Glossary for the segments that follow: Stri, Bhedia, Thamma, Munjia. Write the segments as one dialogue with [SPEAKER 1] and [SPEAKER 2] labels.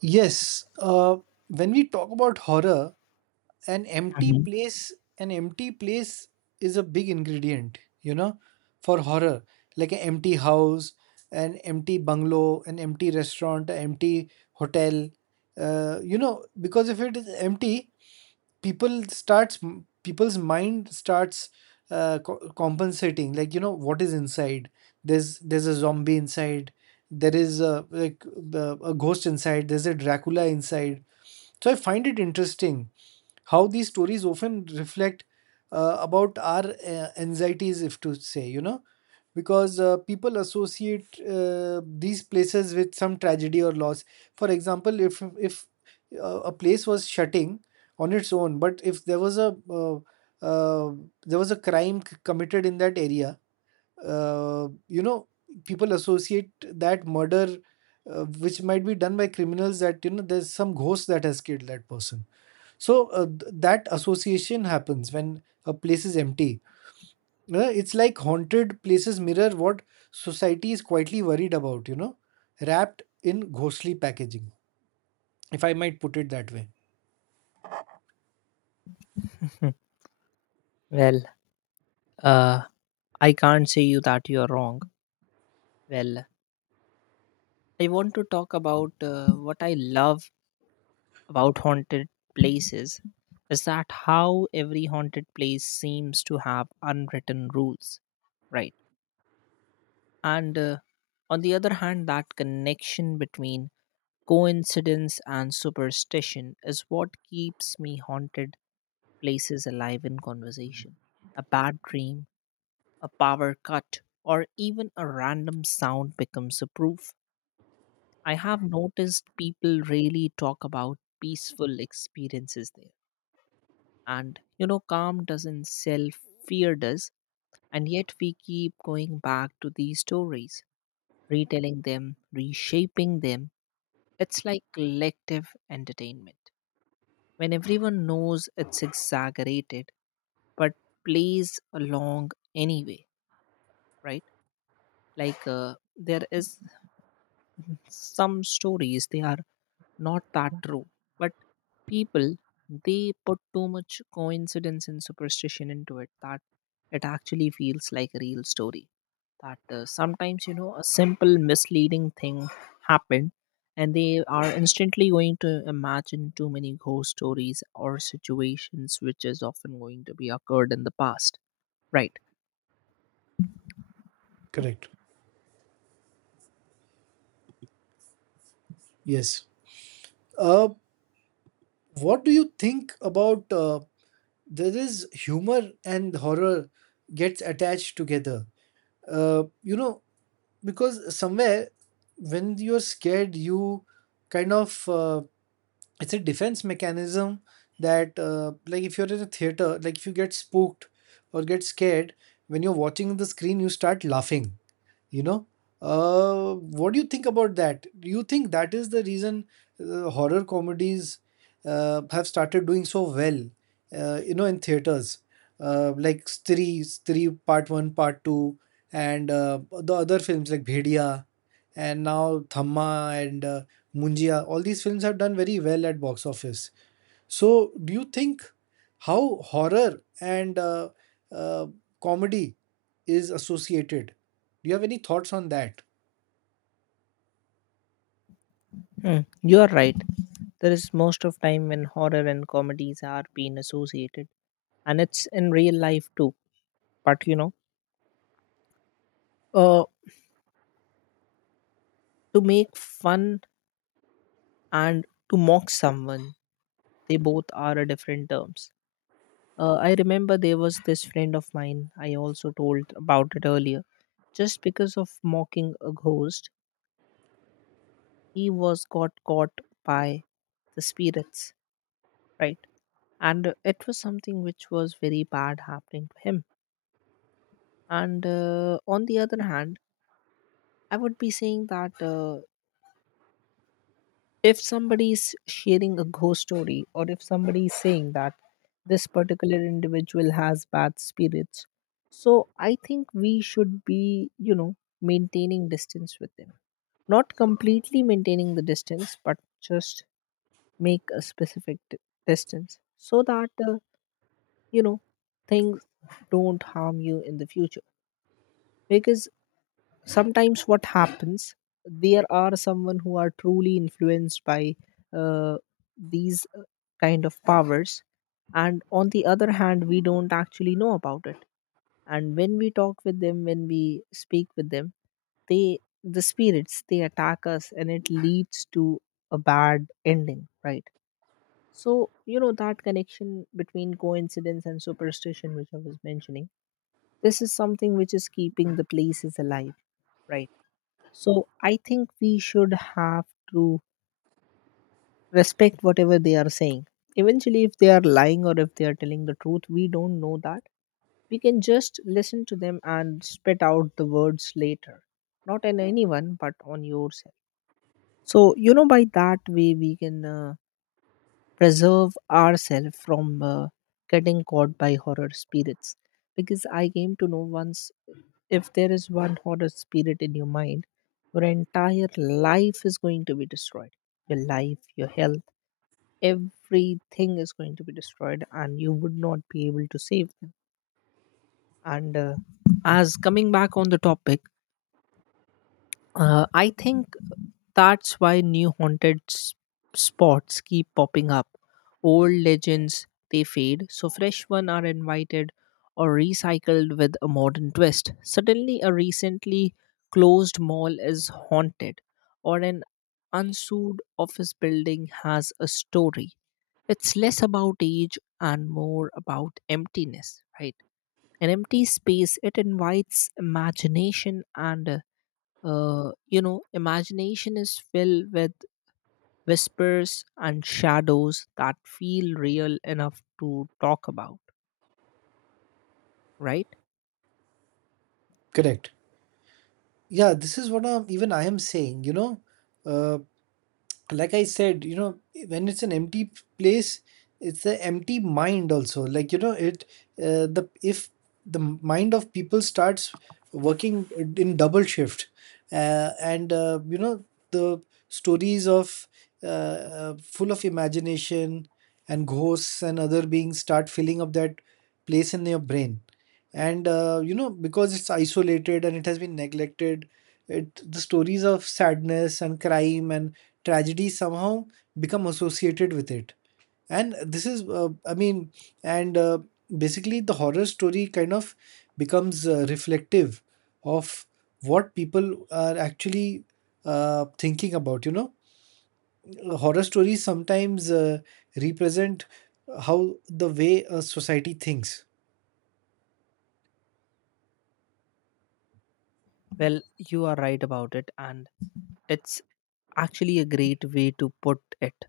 [SPEAKER 1] Yes, uh, when we talk about horror, an empty
[SPEAKER 2] Mhm.
[SPEAKER 1] place, an empty place is a big ingredient, you know, for horror. Like an empty house, an empty bungalow, an empty restaurant, an empty hotel. You know, because if it is empty, people starts people's mind starts compensating like you know what is inside there's a zombie inside there is a like a ghost inside, there's a dracula inside. So I find it interesting how these stories often reflect about our anxieties, if to say, you know, because people associate these places with some tragedy or loss. For example, if a place was shutting on its own, but if there was a uh, there was a crime committed in that area, you know, people associate that murder, which might be done by criminals, that you know there's some ghost that has killed that person. So that association happens when a place is empty. You know, it's like haunted places mirror what society is quietly worried about, you know, wrapped in ghostly packaging, if I might put it that way.
[SPEAKER 2] well, uh, I can't say you that you are wrong. Well, I want to talk about what I love about haunted places is that how every haunted place seems to have unwritten rules, right? And on the other hand, that connection between coincidence and superstition is what keeps me haunted places alive in conversation. A bad dream a power cut, or even a random sound becomes a proof. I have noticed people really talk about peaceful experiences there. And you know, calm doesn't sell, fear does. And yet we keep going back to these stories, retelling them, reshaping them. It's like collective entertainment. When everyone knows it's exaggerated, but plays along anyway, right? There is some stories they are not that true but people they put too much coincidence and superstition into it that it actually feels like a real story that sometimes you know a simple misleading thing happened, and they are instantly going to imagine too many ghost stories or situations which is often going to be occurred in the past, right?
[SPEAKER 1] Correct. Yes. Uh, what do you think about, there is humor and horror gets attached together? You know, because somewhere when you're scared, you kind of, it's a defense mechanism that, like if you're in a theater, like if you get spooked or get scared when you're watching the screen, you start laughing, you know. What do you think about that? Do you think that is the reason horror comedies have started doing so well, you know, in theaters, like *Stri*, *Stri* part 1 part 2, and the other films like Bhedia, and now Thamma and Munjia, all these films have done very well at box office. So, do you think how horror and uh, comedy is associated? Do you have any thoughts on that?
[SPEAKER 2] Hmm, you are right, there is most of time when horror and comedies are being associated and it's in real life too, but you know, uh, to make fun and to mock someone, they both are a different terms. I remember there was this friend of mine, I also told about it earlier, just because of mocking a ghost he was got caught by the spirits, right? And it was something which was very bad happening to him. And on the other hand, I would be saying that if somebody's sharing a ghost story or if somebody is saying that this particular individual has bad spirits, so I think we should be, you know, maintaining distance with them, not completely maintaining the distance but just make a specific distance so that, you know, things don't harm you in the future. Because sometimes what happens, there are someone who are truly influenced by uh, these kind of powers, and on the other hand we don't actually know about it, and when we talk with them, when we speak with them, they, the spirits, they attack us, and it leads to a bad ending, right? So you know, that connection between coincidence and superstition which I was mentioning, this is something which is keeping the places alive, right? So I think we should have to respect whatever they are saying. Eventually, if they are lying or if they are telling the truth, we don't know that. We can just listen to them and spit out the words later, not on anyone, but on yourself. So, you know, by that way, we can preserve ourselves from getting caught by horror spirits. Because I came to know once, if there is one horror spirit in your mind, your entire life is going to be destroyed. Your life, your health, everything is going to be destroyed, and you would not be able to save them. And as coming back on the topic, I think that's why new haunted spots keep popping up. Old legends they fade, so fresh ones are invited or recycled with a modern twist. Suddenly, a recently closed mall is haunted, or an unsued office building has a story. It's less about age and more about emptiness, right? An empty space it invites imagination and you know, imagination is filled with whispers and shadows that feel real enough to talk about, right?
[SPEAKER 1] Correct. Yeah, this is what even I am saying. You know, uh, like I said, you know, when it's an empty place, it's an empty mind also, like you know it, the if the mind of people starts working in double shift, and you know, the stories of uh, full of imagination and ghosts and other beings start filling up that place in your brain. And you know, because it's isolated and it has been neglected, it the stories of sadness and crime and tragedy somehow become associated with it. And this is, I mean, and basically the horror story kind of becomes reflective of what people are actually thinking about, you know. Horror stories sometimes represent how the way a society thinks.
[SPEAKER 2] Well, you are right about it, and it's actually a great way to put it.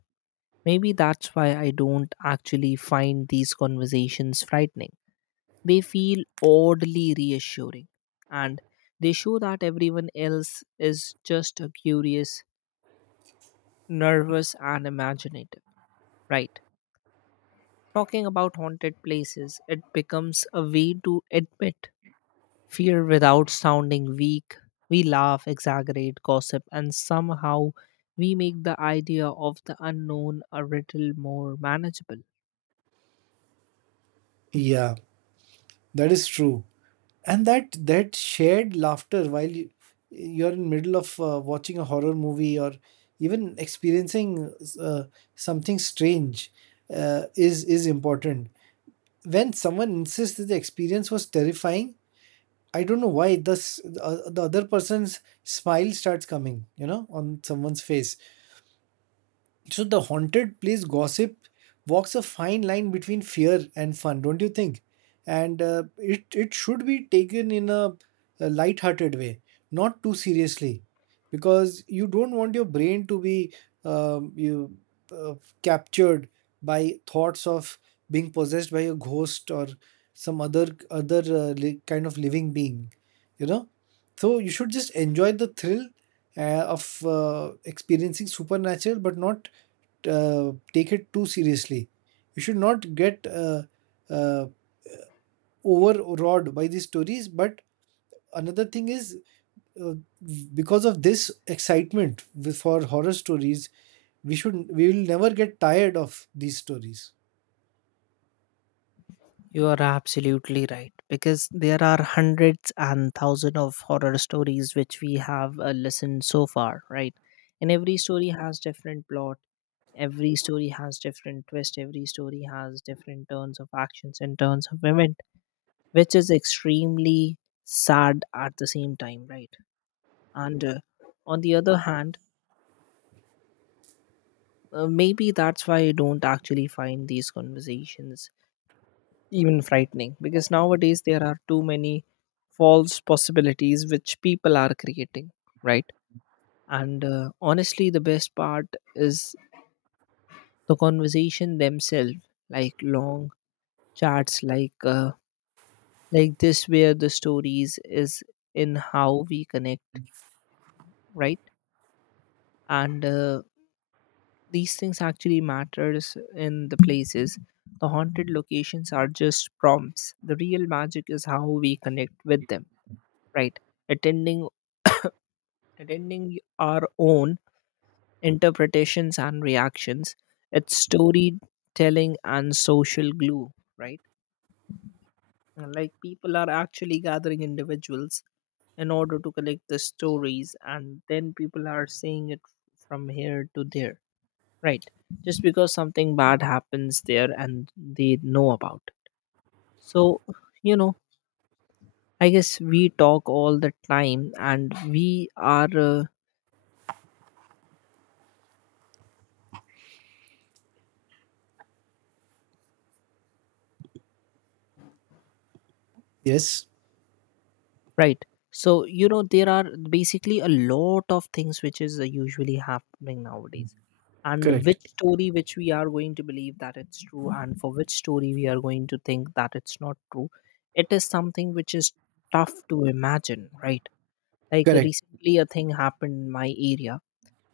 [SPEAKER 2] Maybe that's why I don't actually find these conversations frightening. They feel oddly reassuring, and they show that everyone else is just a curious, nervous, and imaginative, right? Talking about haunted places, it becomes a way to admit fear without sounding weak. We laugh, exaggerate, gossip, and somehow we make the idea of the unknown a little more manageable.
[SPEAKER 1] Yeah, that is true. And that shared laughter while you're in middle of watching a horror movie or even experiencing uh, something strange is important. When someone insists that the experience was terrifying, I don't know why the other person's smile starts coming, you know, on someone's face. So the haunted place gossip walks a fine line between fear and fun, don't you think? And it should be taken in a light-hearted way, not too seriously, because you don't want your brain to be you uh, captured by thoughts of being possessed by a ghost or some other kind of living being, you know. So you should just enjoy the thrill of experiencing supernatural, but not take it too seriously. You should not get uh, overawed by these stories. But another thing is, uh, because of this excitement for horror stories, we should we will never get tired of these stories.
[SPEAKER 2] You are absolutely right because there are hundreds and thousands of horror stories which we have listened so far, right? And every story has different plot, every story has different twist, every story has different turns of actions and turns of events which is extremely sad at the same time, right? And on the other hand, maybe that's why I don't actually find these conversations even frightening because nowadays there are too many false possibilities which people are creating, right? And honestly, the best part is the conversation themselves, like long chats, like this, where the stories is in how we connect, right? And these things actually matters in the places, the haunted locations are just prompts, the real magic is how we connect with them, right? Attending attending our own interpretations and reactions, it's storytelling and social glue, right? And like people are actually gathering individuals in order to collect the stories, and then people are saying it from here to there, right? Just because something bad happens there and they know about. So you know, I guess we talk all the time and we are
[SPEAKER 1] Yes,
[SPEAKER 2] right. So you know, there are basically a lot of things which is usually happening nowadays, and
[SPEAKER 1] correct,
[SPEAKER 2] which story which we are going to believe that it's true, and for which story we are going to think that it's not true, it is something which is tough to imagine, right? Like
[SPEAKER 1] correct,
[SPEAKER 2] recently a thing happened in my area,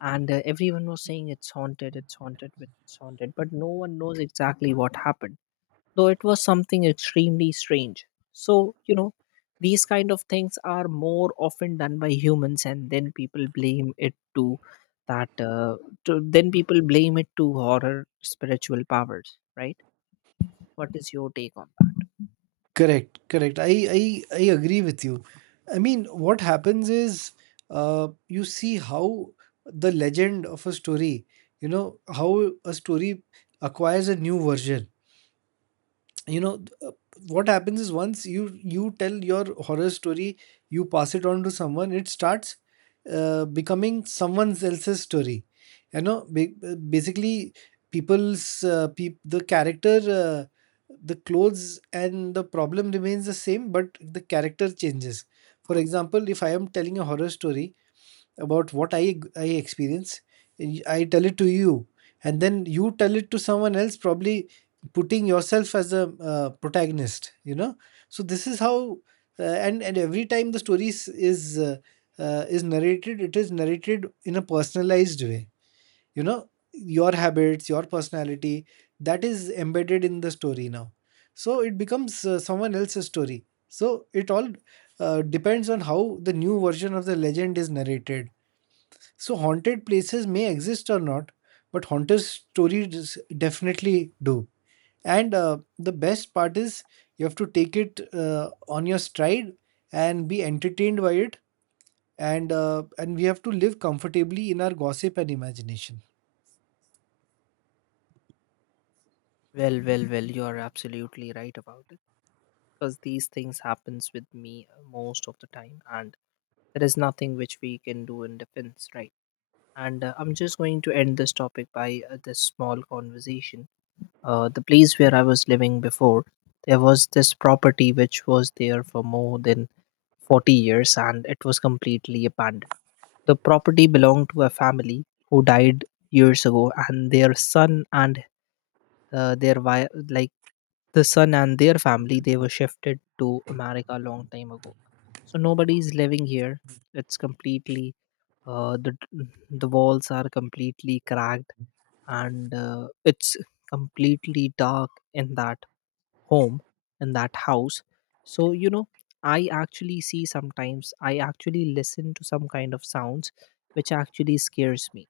[SPEAKER 2] and everyone was saying it's haunted, it's haunted, it's haunted, but no one knows exactly what happened, though it was something extremely strange. So you know, these kind of things are more often done by humans, and then people blame it to that, then people blame it to horror spiritual powers, right? What is your take on
[SPEAKER 1] correct. I agree with you. I mean, what happens is, you see how the legend of a story, you know, how a story acquires a new version, you know. What happens is, once you tell your horror story, you pass it on to someone, it starts becoming someone else's story, you know. Basically, the character, the clothes and the problem remains the same, but the character changes. For example, if I am telling a horror story about what I experience, I tell it to you, and then you tell it to someone else, probably putting yourself as a protagonist. You know, so this is how, uh, and every time the story is narrated, it is narrated in a personalized way. You know, your habits, your personality, that is embedded in the story now. So it becomes someone else's story. So it all depends on how the new version of the legend is narrated. So haunted places may exist or not, but haunted stories definitely do. And the best part is, you have to take it on your stride and be entertained by it. And we have to live comfortably in our gossip and imagination.
[SPEAKER 2] that? Well, well, well, you are absolutely right about it, because these things happens with me most of the time, and there is nothing which we can do in defense, right? And I'm just going to end this topic by this small conversation. The place where I was living before, there was this property which was there for more than 40 years and it was completely abandoned. The property belonged to a family who died years ago, and their son and their wife, like the son and their family, they were shifted to America a long time ago, so nobody's living here. It's completely uh, the the walls are completely cracked, and it's completely dark in that home, in that house. So you know, I actually see, sometimes I actually listen to some kind of sounds which actually scares me,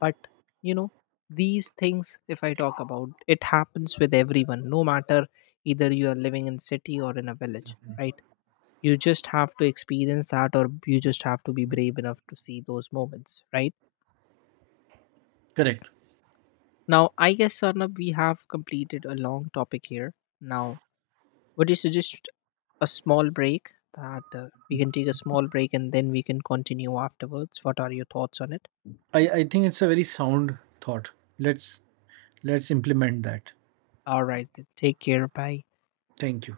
[SPEAKER 2] but you know, these things, if I talk about it, happens with everyone, no matter either you are living in city or in a village, right? You just have to experience that, or you just have to be brave enough to see those moments, right?
[SPEAKER 1] Correct.
[SPEAKER 2] Now, I guess, Sarnab, we have completed a long topic here. Now, would you suggest a small break, that we can take a small break and then we can continue afterwards? What are your thoughts on it?
[SPEAKER 1] I think it's a very sound thought. Let's let's implement that.
[SPEAKER 2] All right, then. Take care. Bye.
[SPEAKER 1] Thank you.